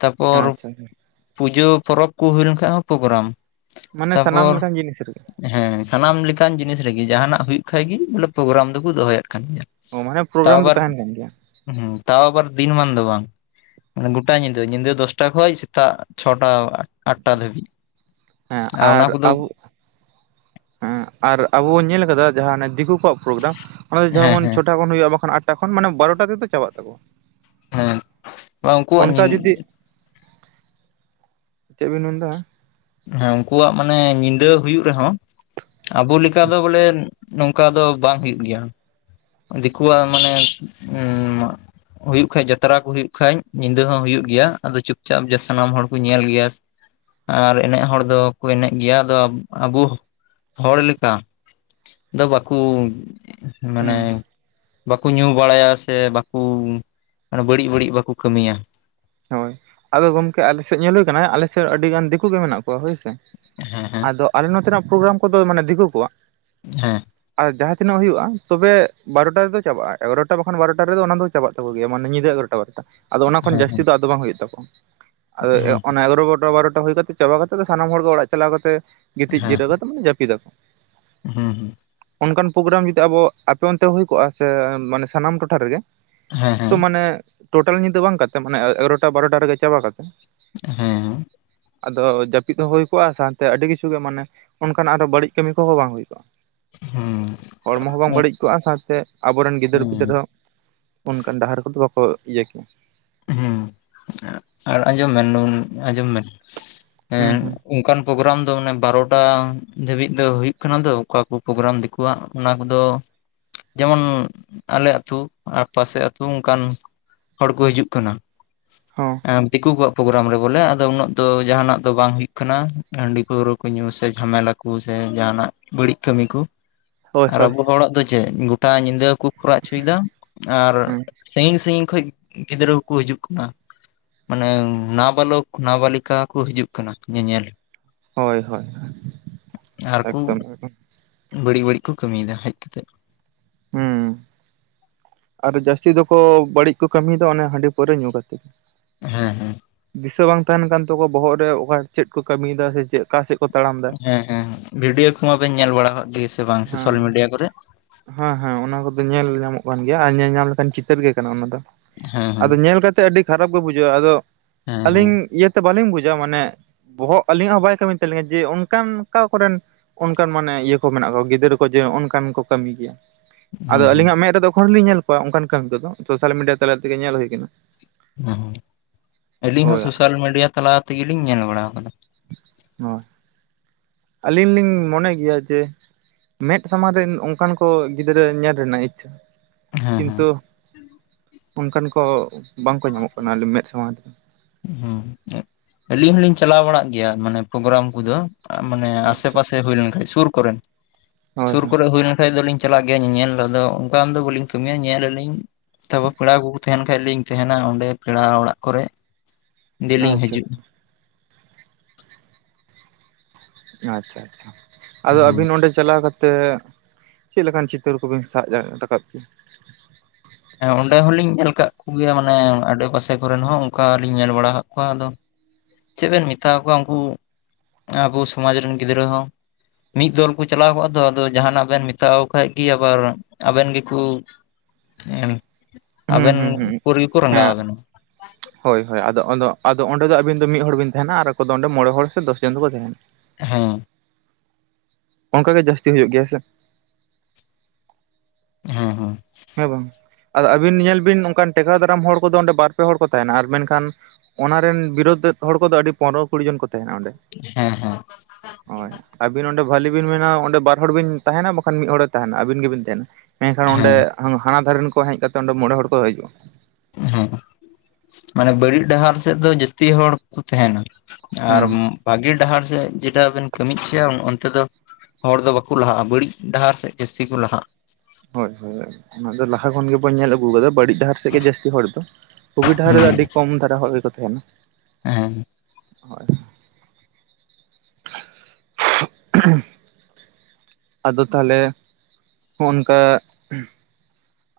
ᱛᱟᱯᱚᱨ ᱟᱪᱪᱷᱟ ᱯᱩᱡᱟᱹ ᱯᱚᱨᱚᱵ ᱠᱚ ᱦᱩᱭ ᱞᱮᱱᱠᱷᱟᱡ ᱦᱚᱸ ᱯᱨᱳᱜᱨᱟᱢ ᱢᱟᱱᱮ ᱛᱟᱯᱚᱨ ᱥᱟᱱᱟᱢ ᱞᱮᱠᱟᱱ ᱡᱤᱱᱤᱥ ᱨᱮᱜᱮ ᱦᱮᱸ ᱥᱟᱱᱟᱢ ᱞᱮᱠᱟᱱ ᱡᱤᱱᱤᱥ ᱨᱮᱜᱮ ᱡᱟᱦᱟᱱᱟᱜ ᱦᱩᱭᱩᱜ ᱠᱷᱟᱡ ᱜᱮ ᱵᱚᱞᱮ ᱯᱨᱳᱜᱨᱟᱢ ᱫᱚᱠᱚ ᱫᱚᱦᱚᱭᱮᱫ ᱠᱟᱱ ᱜᱮᱭᱟ ᱚ ᱢᱟᱱᱮ ᱛᱟᱣ ᱯᱨᱳᱜᱨᱟᱢ ᱫᱚ ᱟᱵᱟᱨ ᱛᱟᱦᱮᱱ ᱠᱟᱱ ᱜᱮᱭᱟ ᱦᱩᱸ ᱛᱟᱣ ᱟᱵᱟᱨ ᱫᱤᱱ ᱢᱟᱱ ᱫᱚ ᱵᱟᱝ ᱢᱟᱱᱮ ᱜᱚᱴᱟ ᱧᱤᱫᱟᱹ ᱧᱤᱫᱟᱹ ᱫᱚᱥᱴᱟ ᱠᱷᱚᱡ ᱥᱮᱛᱟᱜ ᱪᱷᱚᱴᱟ ᱟᱴᱴᱟ ᱫᱷᱟᱹᱵᱤᱡ ᱦᱮᱸ ᱚᱱᱟ ᱟᱨ ᱠᱚᱫᱚ ᱟᱵᱚ ᱦᱮᱸ ᱟᱨ ᱟᱵᱚ ᱵᱚᱱ ᱧᱮᱞ ᱟᱠᱟᱫᱟ ᱡᱟᱦᱟ ᱟᱱᱮ ᱫᱤᱠᱩ ᱠᱚᱣᱟᱜ ᱯᱨᱳᱜᱨᱟᱢ ᱚᱱᱟ ᱦᱮᱸ ᱡᱚᱢᱚᱱ ᱦᱮᱸ ᱪᱷᱚᱴᱟ ᱠᱷᱚᱱ ᱦᱩᱭᱩᱜ-ᱟ ᱵᱟᱝᱠᱷᱟᱱ ᱟᱴ ᱴᱟ ᱠᱷᱚᱱ ᱢᱟᱱᱮ ᱵᱟᱨᱚᱴᱟ ᱛᱮᱫᱚ ᱪᱟᱵᱟᱜ ᱛᱟᱠᱚᱣᱟ ᱦᱮᱸ ᱵᱟ ᱩᱱᱠᱩᱣᱟᱜ ᱧᱤ ᱚᱱᱠᱟ ᱡᱩᱫᱤ ᱪᱮᱫ ᱵᱮᱱ ᱢᱮᱱ ᱮᱫᱟ ᱦᱮᱸ ᱩᱱᱠᱩᱣᱟᱜ ᱢᱟᱱᱮ ᱧᱤᱫᱟᱹ ᱦᱩᱭᱩᱜ ᱨᱮᱦᱚᱸ ᱟᱵᱚ ᱞᱮᱠᱟ ᱫᱚ ᱵᱚᱞᱮ ᱱᱚᱝᱠᱟ ᱫᱚ ᱵᱟᱝ ᱦᱩᱭᱩᱜ ᱜᱮᱭᱟ ᱾ ᱫᱤᱠᱩᱣᱟᱜ ᱢᱟᱱᱮ *inaudible* ᱦᱩᱭᱩᱜ ᱠᱷᱟᱡ ᱡᱟᱛᱨᱟ ᱠᱚ ᱦᱩᱭᱩᱜ ᱠᱷᱟᱡ ᱧᱤᱫᱟᱹ ᱦᱚᱸ ᱦᱩᱭᱩᱜ ᱜᱮᱭᱟ ᱟᱫᱚ ᱪᱩᱯᱪᱟᱯ ᱡᱟ ᱥᱟᱱᱟᱢ ᱦᱚᱲ ᱠᱚ ᱧᱮᱞ ᱜᱮᱭᱟ ᱟᱨ ᱮᱱᱮᱡ ᱦᱚᱲ ᱫᱚ ᱠᱚ ᱮᱱᱮᱡ ᱜᱮᱭᱟ ᱟᱫᱚ ᱟᱵᱚ ᱦᱚᱲ ᱞᱮᱠᱟ ᱫᱚ ᱵᱟᱠᱩ ᱢᱟᱱᱮ ᱦᱮᱸ ᱵᱟᱠᱩ ᱧᱩ ᱵᱟᱲᱟᱭᱟ ᱥᱮ ᱵᱟᱠᱩ ᱵᱟᱹᱲᱤᱡ ᱵᱟᱹᱲᱤᱡ ᱵᱟᱠᱚ ᱠᱟᱹᱢᱤᱭᱟ ᱦᱳᱭ ᱟᱫᱚ ᱜᱚᱢᱠᱮ ᱟᱞᱮ ᱥᱮᱫ ᱧᱮᱞ ᱦᱩᱭ ᱠᱟᱱᱟ ᱟᱞᱮ ᱥᱮᱫ ᱟᱹᱰᱤ ᱜᱟᱱ ᱫᱤᱠᱩ ᱜᱮ ᱢᱮᱱᱟᱜ ᱠᱚᱣᱟ ᱦᱳᱭ ᱥᱮ ᱦᱮᱸ ᱦᱮᱸ ᱟᱫᱚ ᱟᱞᱮ ᱱᱚᱛᱮᱱᱟᱜ ᱯᱨᱳᱜᱨᱟᱢ ᱠᱚᱫᱚ ᱢᱟᱱᱮ ᱫᱤᱠᱩ ᱠᱚᱣᱟᱜ ᱦᱮᱸ ᱟᱨ ᱡᱟᱦᱟᱸ ᱛᱤᱱᱟᱹᱜ ᱦᱩᱭᱩᱜ-ᱟ ᱛᱚᱵᱮ ᱵᱟᱨᱚᱴᱟ ᱨᱮᱫᱚ ᱪᱟᱵᱟᱜ-ᱟ ᱮᱜᱟᱨᱚᱴᱟ ᱵᱟᱠᱷᱟᱱ ᱵᱟᱨᱚᱴᱟ ᱨᱮᱫᱚ ᱚᱱᱟ ᱫᱚ ᱪᱟᱵᱟᱜ ᱛᱟᱠᱚ ᱜᱮᱭᱟ ᱢᱟᱱᱮ ᱧᱤᱫᱟᱹ ᱮᱜᱟᱨᱚᱴᱟ ᱴᱟ ᱵᱟᱨᱚᱴᱟ ᱟᱫᱚ ᱚᱱᱟ ᱠᱷᱚᱱ ᱦᱮᱸ ᱡᱟᱹᱥᱛᱤ ᱫᱚ ᱟᱫᱚ ᱵᱟᱝ ᱦᱩᱭᱩᱜ ᱛᱟᱠᱚᱣᱟ ᱟᱫᱚ ᱚᱱᱟ ᱮᱜᱟᱨᱚᱴᱟ ᱵᱟᱨᱚᱴᱟ ᱦᱩᱭ ᱠᱟᱛᱮ ᱪᱟᱵᱟ ᱠᱟᱛᱮ ᱫᱚ ᱥᱟᱱᱟᱢ ᱦᱚᱲ ᱜᱮ ᱚᱲᱟᱜ ᱪᱟᱞᱟᱣ ᱠᱟᱛᱮᱜ ᱜᱤᱛᱤᱡ ᱡᱤᱨᱟᱹᱣ ᱠᱟᱛᱮ ᱢᱟᱱᱮ ᱡᱟᱹᱯᱤᱫ ᱟᱠᱚ ᱦᱩᱸ ᱦᱩᱸ ᱚᱱᱠᱟᱱ ᱯᱨᱳᱜᱨᱟᱢ ᱡᱩᱫᱤ ᱟᱵᱚ ᱟᱯᱮ ᱚᱱᱛᱮ ᱦᱳᱭ ᱠᱚᱜ-ᱟ ᱥᱮ ᱢᱟᱱᱮ ᱥᱟᱱᱟᱢ ᱴᱚᱴᱷᱟ ᱨᱮᱜᱮ ᱦᱮᱸ ᱦᱮᱸ ᱦᱮᱸ ᱾ ᱛᱚ ᱢᱟᱱᱮ ᱴᱳᱴᱟᱞ ᱧᱤᱫᱟᱹ ᱵᱟᱝ ᱠᱟᱛᱮ ᱢᱟᱱᱮ ᱮᱜᱟᱨᱚᱴᱟ ᱵᱟᱨᱚᱴᱟ ᱨᱮᱜᱮ ᱪᱟᱵᱟ ᱠᱟᱛᱮ ᱾ ᱦᱮᱸ ᱟᱫᱚ ᱡᱟᱹᱯᱤᱫ ᱦᱚᱸ ᱦᱩᱭ ᱠᱚᱜ-ᱟ ᱥᱟᱶᱛᱮ ᱟᱹᱰᱤ ᱠᱤᱪᱷᱩ ᱜᱮ ᱢᱟᱱᱮ ᱚᱱᱠᱟᱱᱟᱜ ᱟᱨᱚ ᱵᱟᱹᱲᱤᱡ ᱠᱟᱹᱢᱤ ᱠᱚᱦᱚᱸ ᱵᱟᱝ ᱦᱩᱭ ᱠᱚᱜ-ᱟ, ᱦᱮᱸ ᱦᱚᱲᱢᱚ ᱦᱚᱸ ᱵᱟᱝ ᱵᱟᱹᱲᱤᱡ ᱠᱚᱜ-ᱟ ᱥᱟᱶᱛᱮ ᱟᱵᱚᱨᱮᱱ ᱜᱤᱫᱟᱹᱨ ᱯᱤᱫᱟᱹᱨ ᱦᱩᱸ ᱦᱚᱸ ᱚᱱᱠᱟᱱ ᱰᱟᱦᱟᱨ ᱠᱚᱫᱚ ᱵᱟᱠᱚ ᱤᱭᱟᱹ ᱠᱮᱭᱟ ᱾ ᱦᱩᱸ ᱟᱨ ᱟᱸᱡᱚᱢ ᱵᱮᱱ ᱱᱩᱱ ᱟᱸᱡᱚᱢ ᱵᱮᱱ ᱮᱱ ᱦᱩᱸ ᱦᱩᱸ ᱚᱱᱠᱟᱱ ᱯᱨᱳᱜᱨᱟᱢ ᱫᱚ ᱚᱱᱮ ᱵᱟᱨᱚᱴᱟ ᱫᱟᱹᱵᱤᱡ ᱫᱚ ᱦᱳᱭᱳᱜ ᱠᱟᱱᱟ ᱫᱚ ᱚᱠᱟ ᱠᱚ ᱯᱨᱳᱜᱨᱟᱢ ᱟᱠᱚᱣᱟᱜ ᱚᱱᱟ ᱠᱚᱫᱚ ᱡᱮᱢᱚᱱ ᱟᱞᱮ ᱟᱹᱛᱩ ᱟᱨ ᱯᱟᱥᱮ ᱟᱹᱛᱩ ᱚᱱᱠᱟᱱ ᱦᱚᱲ ᱠᱚ ᱦᱤᱡᱩᱜ᱾ ᱠᱟᱱᱟ ᱦᱚᱸ, *unintelligible* ᱫᱤᱠᱩ ᱠᱚᱣᱟᱜ ᱯᱨᱳᱜᱨᱟᱢ ᱨᱮ ᱵᱚᱞᱮ ᱟᱫᱚ ᱩᱱᱟᱹᱜ ᱫᱚ ᱡᱟᱦᱟᱱᱟᱜ ᱫᱚ ᱵᱟᱝ ᱦᱩᱭᱩᱜ ᱠᱟᱱᱟ ᱦᱟᱺᱰᱤ ᱯᱟᱹᱣᱨᱟᱹ ᱠᱚ ᱧᱩ ᱥᱮ ᱡᱷᱟᱢᱮᱞᱟ ᱾ ᱠᱩ ᱥᱮ ᱡᱟᱦᱟᱱᱟᱜ ᱵᱟᱹᱲᱤᱡ ᱠᱟᱹᱢᱤ ᱠᱩ ᱦᱳᱭ ᱾ ᱟᱨ ᱦᱳᱭ ᱟᱵᱚ ᱦᱚᱲᱟᱜ ᱫᱚ ᱪᱮᱜ ᱜᱚᱴᱟ ᱧᱤᱫᱟᱹᱠᱚ ᱠᱷᱚᱨᱟᱜ ᱪᱚᱭᱫᱟ ᱾ ᱟᱨ ᱦᱩᱸ ᱥᱟᱹᱭᱤᱝ ᱥᱟᱹᱭᱤᱝ ᱠᱷᱚᱡ ᱜᱤᱫᱽᱨᱟᱹ ᱾ ᱠᱚ ᱦᱤᱡᱩᱜ ᱠᱟᱱᱟ ᱢᱟᱱᱮ ᱱᱟᱵᱟᱞᱚᱠ ᱱᱟᱵᱟᱞᱤᱠᱟ ᱠᱚ ᱦᱤᱡᱩᱜ ᱠᱟᱱᱟ ᱧᱮᱧᱮᱞ ᱾ ᱦᱳᱭ ᱦᱳᱭ ᱟᱨᱠᱩ ᱮᱠᱫᱚᱢ ᱮᱠᱫᱚᱢ ᱾ ᱵᱟᱹᱲᱤᱡ ᱵᱟᱹᱲᱤᱡ ᱠᱚ ᱠᱟᱹᱢᱤᱭᱫᱟ ᱦᱮᱡ ᱠᱟᱛᱮᱫ ᱾ ᱦᱩᱸ ᱟᱨ ᱡᱟᱹᱥᱛᱤ ᱫᱚᱠᱚ ᱵᱟᱹᱲᱤᱡ ᱠᱚ ᱠᱟᱹᱢᱤᱭᱫᱟ ᱚᱱᱮ ᱦᱟᱺᱰᱤ ᱯᱟᱹᱣᱨᱟᱹ ᱧᱩ ᱠᱟᱛᱮᱫ ᱾ ᱦᱮᱸ ᱦᱮᱸ ᱾ ᱫᱤᱥᱟᱹ ᱵᱟᱝ ᱛᱟᱦᱮᱱ ᱠᱟᱱ ᱛᱟᱠᱚᱣᱟ ᱵᱚᱦᱚᱜ ᱨᱮ ᱚᱠᱟ ᱪᱮᱫ ᱠᱚ ᱠᱟᱹᱢᱤᱭᱫᱟ ᱥᱮ ᱪᱮᱜ ᱚᱠᱟ ᱥᱮᱫ ᱠᱚ ᱛᱟᱲᱟᱢ ᱫᱟ ᱾ ᱦᱮᱸ ᱦᱮᱸ ᱵᱷᱤᱰᱤᱭᱳ ᱠᱚᱢᱟᱵᱮᱱ ᱧᱮᱞ ᱵᱟᱲᱟ ᱠᱟᱜ ᱜᱤ ᱥᱮ ᱵᱟᱝ ᱦᱮᱸ ᱥᱳᱥᱟᱞ ᱢᱤᱰᱤᱭᱟ ᱠᱚᱨᱮᱜ? ᱦᱮᱸ ᱦᱮᱸ ᱚᱱᱟ ᱠᱚᱫᱚ ᱧᱮᱞ ᱧᱟᱢᱚᱜ ᱠᱟᱱ ᱜᱮᱭᱟ ᱟᱨ ᱧᱮᱞ ᱧᱟᱢ ᱞᱮᱠᱟᱱ ᱪᱤᱛᱟᱹᱨ ᱜᱮ ᱠᱟᱱᱟ ᱚᱱᱟ ᱫᱚ ᱦᱮᱸ ᱾ ᱦᱮᱸ ᱟᱫᱚ ᱧᱮᱞ ᱠᱟᱛᱮ ᱟᱹᱰᱤ ᱠᱷᱟᱨᱟᱯ ᱜᱮ ᱵᱩᱡᱷᱟᱹᱜᱼᱟ ᱟᱫᱚ ᱦᱮᱸ ᱦᱮᱸ ᱟᱹᱞᱤᱧ ᱤᱭᱟᱹᱛᱮ ᱵᱟᱹᱞᱤᱧ ᱵᱩᱡᱟ ᱢᱟᱱᱮ ᱵᱚᱦᱚᱜ ᱟᱹᱞᱤᱧᱟᱜ ᱦᱚᱸ ᱵᱟᱭ ᱠᱟᱹᱢᱤ ᱛᱟᱞᱤᱧᱟ ᱡᱮ ᱚᱱᱠᱟᱱ ᱚᱠᱟ ᱠᱚᱨᱮᱱ ᱚᱱᱠᱟᱱ ᱢᱟᱱᱮ ᱤᱭᱟᱹ ᱠᱚ ᱢᱮᱱᱟᱜ ᱠᱚᱣᱟ ᱾ ᱜᱤᱫᱽᱨᱟᱹ ᱠᱚ ᱡᱮ ᱚᱼᱱᱚᱱᱠᱟᱱ ᱠᱚ ᱠᱟᱹᱢᱤ ᱜᱮᱭᱟ, ᱦᱩᱸ ᱟᱫᱚ ᱦᱩᱸ ᱟᱹᱞᱤᱧᱟᱜ ᱢᱮᱫ ᱨᱮᱫᱚ ᱮᱠᱷᱚᱱ ᱦᱚᱸᱞᱤᱧ ᱧᱮᱞ ᱠᱚᱣᱟᱜ ᱚᱱᱠᱟᱱ ᱠᱟᱹᱢᱤ ᱠᱚ ᱫᱚ ᱥᱳᱥᱟᱞ ᱢᱤᱰᱤᱭᱟ ᱛᱟᱞᱟ ᱛᱮᱜᱮ ᱧᱮᱞ ᱦᱩᱭ ᱠᱟᱱᱟ ᱾ *inaudible* ᱟᱹᱞᱤᱧ ᱦᱚᱸ ᱥᱳᱥᱟᱞ ᱢᱤᱰᱤᱭᱟ ᱛᱟᱞᱟ ᱛᱮᱜᱮᱞᱤᱧ ᱧᱮᱞ ᱵᱟᱲᱟ ᱠᱟᱫᱟ ᱾ ᱦᱳᱭ, ᱟᱹᱞᱤᱧ ᱞᱤᱧ ᱢᱚᱱᱮ ᱜᱮᱭᱟ ᱡᱮ ᱢᱮᱫ ᱥᱟᱢᱟᱝ ᱨᱮ ᱚᱱᱠᱟᱱ ᱠᱚ ᱜᱤᱫᱽᱨᱟᱹ ᱧᱮᱞ ᱨᱮᱱᱟᱜ ᱤᱪᱪᱷᱟᱹ ᱾ ᱦᱮᱸ ᱦᱮᱸ ᱠᱤᱱᱛᱩ ᱚᱱᱠᱟᱱ ᱠᱚ ᱵᱟᱝᱠᱚ ᱧᱟᱢᱚᱜ ᱠᱟᱱᱟ ᱢᱮᱫ ᱥᱟᱢᱟᱝ ᱨᱮ ᱾ *inaudible* ᱟᱹᱞᱤᱧ ᱦᱚᱞᱤᱧ ᱪᱟᱞᱟᱣ ᱵᱟᱲᱟᱜ ᱜᱮᱭᱟ ᱢᱟᱱᱮ ᱯᱨᱳᱜᱨᱟᱢ ᱠᱚᱫᱚ ᱾ ᱢᱟᱱᱮ ᱟᱥᱮ ᱟᱪᱪᱷᱟ ᱯᱟᱥᱮ ᱦᱩᱭ ᱞᱮᱱᱠᱷᱟᱡ ᱥᱩᱨ ᱠᱚᱨᱮᱱ ᱦᱳᱭ ᱥᱩᱨ ᱦᱳᱭ ᱠᱚᱨᱮ ᱦᱩᱭ ᱞᱮᱱᱠᱷᱟᱡ ᱫᱚᱞᱤᱧ ᱪᱟᱞᱟᱜ ᱜᱮᱭᱟ ᱧᱮᱧᱮᱞ ᱫᱚ ᱚᱱᱠᱟ ᱫᱚ ᱵᱟᱞᱤᱧ ᱠᱟᱹᱢᱤᱭᱟ ᱧᱮᱞ ᱟᱹᱞᱤᱧ ᱛᱟᱯᱚ ᱯᱮᱲᱟ ᱠᱚᱠᱚ ᱛᱟᱦᱮᱱ ᱠᱷᱟᱡ ᱞᱤᱧ ᱛᱟᱦᱮᱱᱟ ᱚᱸᱰᱮ ᱯᱮᱲᱟ ᱚᱲᱟᱜ ᱠᱚᱨᱮ ᱟᱪᱪᱷᱟ ᱫᱮᱞᱤᱧ ᱟᱪᱪᱷᱟ ᱦᱤᱡᱩᱜᱼᱟ ᱾ ᱟᱪᱪᱷᱟ ᱟᱪᱪᱷᱟ ᱟᱫᱚ ᱟᱹᱵᱤᱱ ᱚᱸᱰᱮ ᱪᱟᱞᱟᱣ ᱠᱟᱛᱮᱫ ᱪᱮᱜ ᱞᱮᱠᱟᱱ ᱪᱤᱛᱟᱹᱨ ᱠᱚᱵᱤᱱ ᱥᱟᱜ ᱡᱟᱜ ᱨᱟᱠᱟᱵ ᱠᱮᱫᱟ? ᱦᱮᱸ ᱚᱸᱰᱮ ᱦᱚᱞᱤᱧ ᱧᱮᱞ ᱠᱟᱜ ᱠᱚᱜᱮᱭᱟ ᱢᱟᱱᱮ ᱟᱰᱮᱯᱟᱥᱮ ᱠᱚᱨᱮᱱ ᱦᱚᱸ ᱚᱱᱠᱟ ᱞᱤᱧ ᱧᱮᱞ ᱵᱟᱲᱟ ᱠᱟᱜ ᱠᱚᱣᱟ ᱟᱫᱚ ᱾ ᱪᱮᱜ ᱵᱮᱱ ᱢᱮᱛᱟ ᱠᱚᱣᱟ ᱩᱱᱠᱩ ᱟᱵᱩ ᱥᱚᱢᱟᱡ ᱨᱮᱱ ᱜᱤᱫᱽᱨᱟᱹ ᱦᱚᱸ ᱾ ᱢᱤᱜ ᱫᱚᱞ ᱠᱚ ᱪᱟᱞᱟᱣ ᱠᱚᱜᱼᱟ ᱫᱚ ᱟᱫᱚ ᱡᱟᱦᱱᱟᱜ ᱵᱮᱱ ᱢᱮᱛᱟᱣ ᱠᱷᱟᱡ ᱠᱤ ᱟᱵᱟᱨ ᱟᱵᱮᱱ ᱜᱮᱠᱩ ᱮᱢ ᱦᱩᱸ ᱟᱵᱮᱱ ᱦᱩᱸ ᱦᱩᱸ ᱩᱯᱳᱨᱤ ᱜᱮᱠᱚ ᱨᱟᱸᱜᱟᱣ ᱦᱮᱸ ᱟᱵᱮᱱᱟ ᱾ *inaudible* ᱦᱳᱭ ᱦᱳᱭ ᱟᱫᱚ ᱟᱫᱚ ᱚᱸᱰᱮ ᱫᱚ ᱟᱵᱤᱱ ᱫᱚ ᱢᱤᱫ ᱦᱚᱲ ᱵᱤᱱ ᱛᱟᱦᱮᱱᱟ ᱟᱨ ᱟᱠ ᱫᱚ ᱚᱸᱰᱮ ᱢᱚᱬᱮ ᱦᱚᱲ ᱥᱮ ᱫᱚᱥ ᱡᱚᱱ ᱫᱚᱠᱚ ᱛᱟᱦᱮᱱᱟ᱾ ᱦᱮᱸ᱾ ᱚᱱᱠᱟ ᱜᱮ ᱡᱟᱹᱥᱛᱤ ᱦᱩᱭᱩᱜ ᱜᱮᱭᱟ ᱥᱮ? ᱦᱩᱸ ᱦᱩᱸ, ᱦᱮᱸ ᱵᱟᱝ ᱟᱫᱚ ᱟᱹᱵᱤᱱ ᱧᱮᱞ ᱵᱤᱱ ᱚᱱᱠᱟᱱ ᱴᱮᱠᱟᱣ ᱫᱟᱨᱟᱢ ᱦᱚᱲ ᱠᱚᱫᱚ ᱚᱸᱰᱮ ᱵᱟᱨ ᱯᱮ ᱦᱚᱲ ᱠᱚ ᱛᱟᱦᱮᱱᱟ ᱟᱨ ᱢᱮᱱᱠᱷᱟᱱ, ᱚᱱᱟ ᱨᱮᱱ ᱵᱤᱨᱳᱫᱮᱛ ᱦᱚᱲ ᱠᱚᱫᱚ ᱟᱹᱰᱤ ᱯᱚᱱᱨᱚ ᱠᱩᱲᱤ ᱡᱚᱱ ᱠᱚ ᱛᱟᱦᱮᱱᱟ ᱚᱸᱰᱮ᱾ ᱦᱮᱸ ᱦᱮᱸ, ᱦᱳᱭ ᱟᱹᱵᱤᱱ ᱚᱸᱰᱮ ᱵᱷᱟᱞᱤ ᱵᱤᱱ ᱢᱮᱱᱟ ᱚᱸᱰᱮ ᱵᱟᱨ ᱦᱚᱲ ᱵᱤᱱ ᱛᱟᱦᱮᱱᱟ ᱵᱟᱠᱷᱟᱱ ᱢᱤᱫ ᱦᱚᱲᱮ ᱛᱟᱦᱮᱱᱟ ᱟᱹᱵᱤᱱ ᱜᱮᱵᱤᱱ ᱛᱟᱦᱮᱱᱟ᱾ ᱢᱮᱱᱠᱷᱟᱱ ᱚᱸᱰᱮ ᱦᱮᱸ ᱦᱟᱱᱟ ᱫᱷᱟᱨᱮᱱ ᱠᱚ ᱦᱮᱡ ᱠᱟᱛᱮ ᱚᱸᱰᱮ ᱢᱚᱬᱮ ᱦᱚᱲ ᱠᱚ ᱦᱤᱡᱩᱜᱼᱟ᱾ ᱦᱮᱸ ᱢᱟᱱᱮ ᱵᱟᱹᱲᱤᱡ ᱰᱟᱦᱟᱨ ᱥᱮᱫ ᱫᱚ ᱡᱟᱹᱥᱛᱤ ᱦᱚᱲ ᱠᱚ ᱛᱟᱦᱮᱱᱟ᱾ ᱟᱨ ᱦᱩᱸ ᱵᱷᱟᱹᱜᱮ ᱰᱟᱦᱟᱨ ᱥᱮᱫ ᱡᱮᱴᱟ ᱵᱮᱱ ᱠᱟᱹᱢᱤ ᱦᱚᱪᱚᱭᱟ ᱚᱱᱛᱮ ᱫᱚ, ᱦᱚᱲ ᱫᱚ ᱵᱟᱠᱚ ᱞᱟᱦᱟᱜᱼᱟ ᱵᱟᱹᱲᱤᱡ ᱰᱟᱦᱟᱨ ᱥᱮᱫ ᱡᱟᱹᱥᱛᱤ ᱠᱚ ᱞᱟᱦᱟᱜᱼᱟ᱾ ᱦᱳᱭ ᱦᱳᱭ ᱚᱱᱟᱫᱚ ᱞᱟᱦᱟ ᱠᱷᱚᱱ ᱜᱮᱵᱚᱱ ᱧᱮᱞ ᱟᱹᱜᱩ ᱠᱟᱫᱟ ᱵᱟᱹᱲᱤᱡ ᱰᱟᱦᱟᱨ ᱥᱮᱫ ᱜᱮ ᱡᱟᱹᱥᱛᱤ ᱦᱚᱲ ᱫᱚ ᱵᱩᱜᱤ ᱰᱟᱦᱟᱨ ᱨᱮᱫᱚ ᱟᱹᱰᱤ ᱠᱚᱢ ᱫᱷᱟᱨᱟ ᱦᱚᱲ ᱜᱮᱠᱚ ᱛᱟᱦᱮᱱᱟ᱾ ᱦᱮᱸ᱾ ᱦᱳᱭ᱾ ᱟᱫᱚ ᱛᱟᱦᱚᱞᱮ ᱦᱚᱱᱠᱟ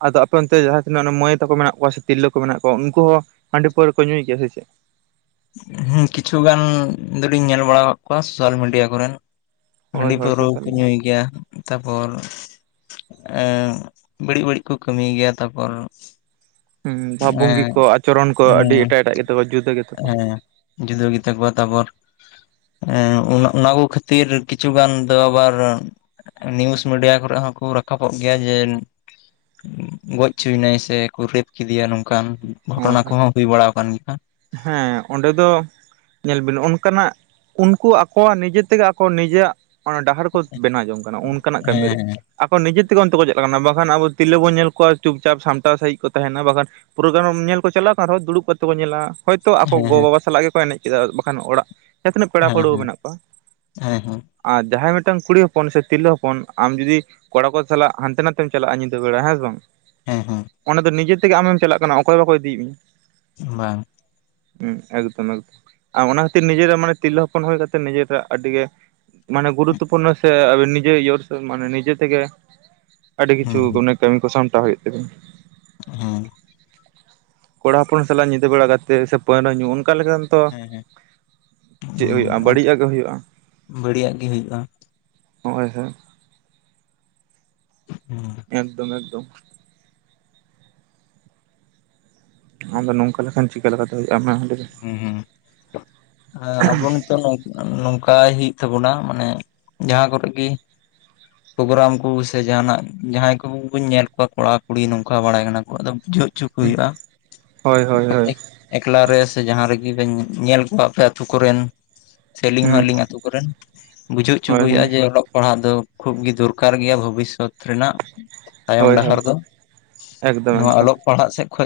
ᱟᱫᱚ ᱟᱯᱮ ᱚᱱᱛᱮ ᱡᱟᱦᱟᱸ ᱛᱤᱱᱟᱹᱜ ᱢᱟᱹᱭ ᱛᱟᱠᱚ ᱢᱮᱱᱟᱜ ᱠᱚᱣᱟ ᱥᱮ ᱛᱤᱨᱞᱟᱹ ᱠᱚ ᱢᱮᱱᱟᱜ ᱠᱚᱣᱟ ᱩᱱᱠᱩ ᱦᱚ ᱦᱟᱺᱰᱤ ᱯᱟᱹᱨᱣᱟ ᱠᱚ ᱧᱩᱭ ᱜᱮᱭᱟ ᱥᱮ ᱪᱮᱫ? ᱦᱩᱸ ᱠᱤᱪᱷᱩᱜᱟᱱ ᱫᱚᱞᱤᱧ ᱧᱮᱞ ᱵᱟᱲᱟᱣ ᱠᱟᱜ ᱠᱚᱣᱟ ᱥᱳᱥᱟᱞ ᱢᱤᱰᱤᱭᱟ ᱠᱚᱨᱮᱱ᱾ ᱦᱳᱭ ᱦᱟᱸᱰᱤ ᱦᱳᱭ ᱯᱟᱣᱨᱟᱹᱠᱚ ᱥᱳᱥᱟᱞ ᱠᱚ ᱧᱩᱭ ᱜᱮᱭᱟ᱾ ᱛᱟᱯᱚᱨ ᱮᱸᱜ ᱵᱟᱹᱲᱤᱜ - ᱵᱟᱹᱲᱤᱜ ᱠᱩ ᱠᱟᱹᱢᱤᱭ ᱜᱤᱭᱟ ᱛᱟᱯᱚᱨ, ᱦᱩᱸ ᱵᱷᱟᱵᱽ ᱵᱩᱚᱝᱜᱤ ᱮᱸ ᱠᱚ ᱟᱪᱚᱨᱚᱱ ᱠᱚ ᱟᱹᱰᱤ ᱦᱮᱸ ᱮᱴᱟᱜ - ᱮᱴᱟᱜ ᱜᱮᱛᱟ ᱠᱚᱣᱟ ᱡᱩᱫᱟᱹ ᱜᱮᱛᱟ ᱠᱚᱣᱟ᱾ ᱦᱮᱸ ᱡᱩᱫᱟᱹ ᱜᱮᱛᱟ ᱠᱚᱣᱟ ᱛᱟᱯᱚᱨ, ᱮᱸ ᱩᱱ ᱚᱱᱟ ᱠᱚ ᱠᱷᱟᱹᱛᱤᱨ ᱠᱤᱪᱷᱩ ᱜᱟᱱ ᱫᱚ ᱟᱵᱟᱨ ᱱᱤᱭᱩᱥ ᱢᱤᱰᱤᱭᱟ ᱠᱚᱨᱮᱜ ᱦᱚᱸᱠᱚ ᱨᱟᱠᱟᱵᱚᱜ ᱜᱮᱭᱟ ᱡᱮᱱ, ᱜᱚᱡ ᱪᱩᱭᱮᱱᱟᱭ ᱥᱮ ᱠᱳ ᱨᱮᱯ ᱠᱮᱫᱮᱭᱟ ᱱᱚᱝᱠᱟᱱ ᱜᱷᱚᱴᱚᱱᱟ ᱠᱚᱦᱚᱸ ᱦᱳᱭ ᱵᱟᱲᱟ ᱟᱠᱟᱱ ᱜᱮᱭᱟ᱾ ᱦᱮᱸ ᱚᱸᱰᱮ ᱫᱚ ᱧᱮᱞ ᱵᱤᱱ ᱚᱱᱠᱟᱱᱟᱜ, ᱩᱱᱠᱩ ᱟᱠᱚᱣᱟᱜ ᱱᱤᱡᱮ ᱛᱮᱜᱮ ᱟᱠᱚ ᱱᱤᱡᱮᱨᱭᱟᱜ ᱰᱟᱦᱟᱨ ᱠᱚ ᱵᱮᱱᱟᱣ ᱡᱚᱝ ᱠᱟᱱᱟ ᱚᱱᱠᱟᱱᱟᱜ ᱠᱟᱹᱢᱤ ᱨᱮ᱾ ᱦᱮᱸ ᱟᱠᱚ ᱱᱤᱡᱮ ᱛᱮᱜᱮ ᱚᱱᱛᱮ ᱠᱚ ᱪᱟᱞᱟᱜ ᱠᱟᱱᱟ ᱵᱟᱠᱷᱟᱱ ᱟᱵᱚ ᱛᱤᱨᱞᱟᱹ ᱵᱚ ᱧᱮᱞ ᱠᱚᱣᱟ ᱪᱩᱯ - ᱪᱟᱯ ᱥᱟᱢᱴᱟᱣ ᱥᱟᱟᱹᱦᱤᱡ ᱠᱚ ᱛᱟᱦᱮᱱᱟ ᱵᱟᱠᱷᱟᱱ ᱯᱨᱳᱜᱨᱟᱢ ᱧᱮᱞ ᱠᱚ ᱪᱟᱞᱟᱜ ᱠᱟᱱ ᱨᱮᱦᱚᱸ ᱫᱩᱲᱩᱵ ᱠᱟᱛᱮ ᱠᱚ ᱧᱮᱞᱟ᱾ ᱦᱳᱭᱛᱳ ᱟᱠᱚ ᱦᱮᱸ ᱜᱚᱼᱵᱟᱵᱟ ᱥᱟᱞᱟᱜ ᱜᱮᱠᱚ ᱮᱱᱮᱡ ᱠᱮᱫᱟ ᱵᱟᱠᱷᱟᱱ ᱚᱲᱟᱜ ᱡᱟᱦᱟᱸ ᱛᱤᱱᱟᱹᱜ ᱯᱮᱲᱟ ᱦᱮᱸ ᱦᱮᱸ ᱯᱟᱹᱲᱣᱟᱹ ᱦᱮᱸ ᱢᱮᱱᱟᱜ ᱠᱚᱣᱟ᱾ ᱦᱮᱸ ᱦᱮᱸ ᱟᱨ ᱡᱟᱦᱟᱸᱭ ᱢᱤᱫᱴᱟᱝ ᱠᱩᱲᱤ ᱦᱚᱯᱚᱱ ᱥᱮ ᱛᱤᱨᱞᱟᱹ ᱦᱚᱯᱚᱱ ᱟᱢ ᱡᱩᱫᱤ ᱠᱚᱲᱟ ᱠᱚ ᱥᱟᱞᱟᱜ ᱦᱟᱱᱛᱮ ᱱᱟᱛᱮᱢ ᱪᱟᱞᱟᱜᱼᱟ ᱧᱤᱫᱟᱹ ᱵᱮᱲᱟ ᱦᱮᱸ ᱥᱮ ᱵᱟᱝ? ᱦᱩᱸ- ᱦᱩᱸ, ᱚᱱᱟ ᱫᱚ ᱱᱤᱡᱮ ᱛᱮᱜᱮ ᱟᱢᱮᱢ ᱪᱟᱞᱟᱜ ᱠᱟᱱᱟ ᱚᱠᱚᱭ ᱦᱚ ᱵᱟᱠᱚ ᱤᱫᱤᱭᱮᱜ ᱢᱮᱭᱟ᱾ ᱵᱟᱝ, ᱦᱩᱸ ᱮᱠᱫᱚᱢ - ᱮᱠᱫᱚᱢ, ᱟᱨ ᱚᱱᱟ ᱠᱷᱟᱹᱛᱤᱨ ᱱᱤᱡᱮᱨᱟᱜ ᱢᱟᱱᱮ ᱛᱤᱨᱞᱟᱹ ᱦᱚᱯᱚᱱ ᱦᱩᱭ ᱠᱟᱛᱮ ᱱᱤᱡᱮᱨᱟᱜ ᱟᱹᱰᱤ ᱜᱮ, ᱢᱟᱱᱮ ᱜᱩᱨᱩᱛᱛᱚᱯᱩᱱᱱᱚ ᱥᱮ ᱟᱵᱤᱱ ᱱᱤᱡᱮ ᱭᱳᱨᱥ ᱢᱟᱱᱮ ᱱᱤᱡᱮ ᱛᱮᱜᱮ ᱾ ᱟᱹᱰᱤ ᱦᱮᱸ ᱠᱤᱪᱷᱩ ᱦᱮᱸ ᱢᱟᱱᱮ, ᱠᱟᱹᱢᱤ ᱠᱚ ᱥᱟᱢᱴᱟᱣ ᱦᱩᱭᱩᱜ ᱛᱟᱹᱵᱤᱟ᱾ ᱦᱩᱸ᱾ ᱠᱚᱲᱟ ᱦᱚᱯᱚᱱ ᱥᱟᱞᱟᱜ ᱧᱤᱫᱟᱹ ᱵᱮᱲᱟ ᱠᱟᱛᱮ ᱥᱮ ᱯᱟᱹᱣᱨᱟᱺ ᱧᱩ ᱚᱱᱠᱟ ᱞᱮᱠᱟᱱ, ᱛᱚᱷ ᱦᱮᱸ ᱦᱮᱸ ᱦᱮᱸ ᱪᱮᱫ ᱦᱩᱭᱩᱜᱼᱟ? ᱦᱩᱸ ᱵᱟᱹᱲᱤᱡ ᱟᱜ ᱜᱮ ᱦᱩᱭᱩᱜᱼᱟ᱾ ᱵᱟᱹᱲᱤᱡᱟᱜ ᱜᱮ ᱦᱩᱭᱩᱜᱼᱟ ᱦᱚᱭ - ᱦᱚᱭ᱾ ᱦᱩᱸ ᱮᱠᱫᱚᱢ ᱮᱠᱫᱚᱢ ᱱᱚᱣᱟ ᱫᱚ ᱱᱚᱝᱠᱟ ᱞᱮᱠᱷᱟᱱ ᱪᱤᱠᱟᱹ ᱞᱮᱠᱟᱛᱮ ᱦᱩᱭᱩᱜᱼᱟ *unintelligible* ᱦᱩᱸ - ᱦᱩᱸ ᱮᱸ ᱟᱵᱚᱱ ᱱᱤᱛᱚᱝ ᱱᱚᱝᱠᱟᱭ ᱦᱩᱭᱩᱜ ᱛᱟᱵᱚᱱᱟ ᱢᱟᱱᱮ ᱡᱟᱦᱟᱸ ᱠᱚᱨᱮᱜ ᱜᱤ ᱯᱳᱜᱨᱟᱢ ᱠᱳ ᱥᱮ ᱡᱟᱦᱟᱸ ᱱᱟᱜ ᱡᱟᱦᱟᱸᱭ ᱠᱚᱵᱚᱱ ᱧᱮᱞ ᱠᱚᱣᱟ ᱠᱚᱲᱟ ᱠᱩᱲᱤ ᱱᱚᱝᱠᱟ ᱵᱟᱲᱟᱭ ᱠᱟᱱᱟ ᱠᱚ ᱟᱫᱚ ᱵᱩᱡᱷᱟᱹᱜ ᱦᱚᱪᱚ ᱵᱤᱱ ᱦᱩᱭᱩᱜᱼᱟ ᱦᱳᱭ ᱦᱳᱭ ᱦᱳᱭ *unintelligible* ᱮᱠᱞᱟ ᱨᱮ ᱥᱮ ᱡᱟᱦᱟᱸ ᱨᱮᱜᱮ ᱵᱮᱱ ᱧᱮᱞ ᱠᱚᱣᱟ ᱯᱮ ᱟᱹᱛᱩ ᱠᱚᱨᱮᱱ ᱥᱮ ᱟᱹᱞᱤᱧ ᱦᱚᱸ ᱦᱩᱸ ᱟᱹᱞᱤᱧ ᱟᱛᱳ ᱠᱚᱨᱮᱱ ᱵᱩᱡᱷᱟᱹᱜ ᱦᱚᱪᱩ ᱠᱚ ᱦᱳᱭ ᱦᱩᱭᱩᱜᱼᱟ ᱦᱳᱭ ᱡᱮ ᱚᱞ ᱯᱟᱲᱦᱟᱜ ᱫᱚ ᱠᱷᱩᱵ ᱜᱮ ᱫᱚᱨᱠᱟᱨ ᱜᱮᱭᱟ ᱵᱷᱚᱵᱤᱥᱚᱛ ᱨᱮᱱᱟᱜ ᱛᱟᱭᱚᱢ ᱦᱳᱭ ᱦᱳᱭ ᱰᱟᱦᱟᱨ ᱫᱚ ᱮᱠᱫᱚᱢ ᱱᱚᱣᱟ ᱮᱠᱫᱚᱢ ᱟᱞᱚᱜ ᱯᱟᱲᱦᱟᱜ ᱥᱮᱫ ᱠᱷᱚᱡ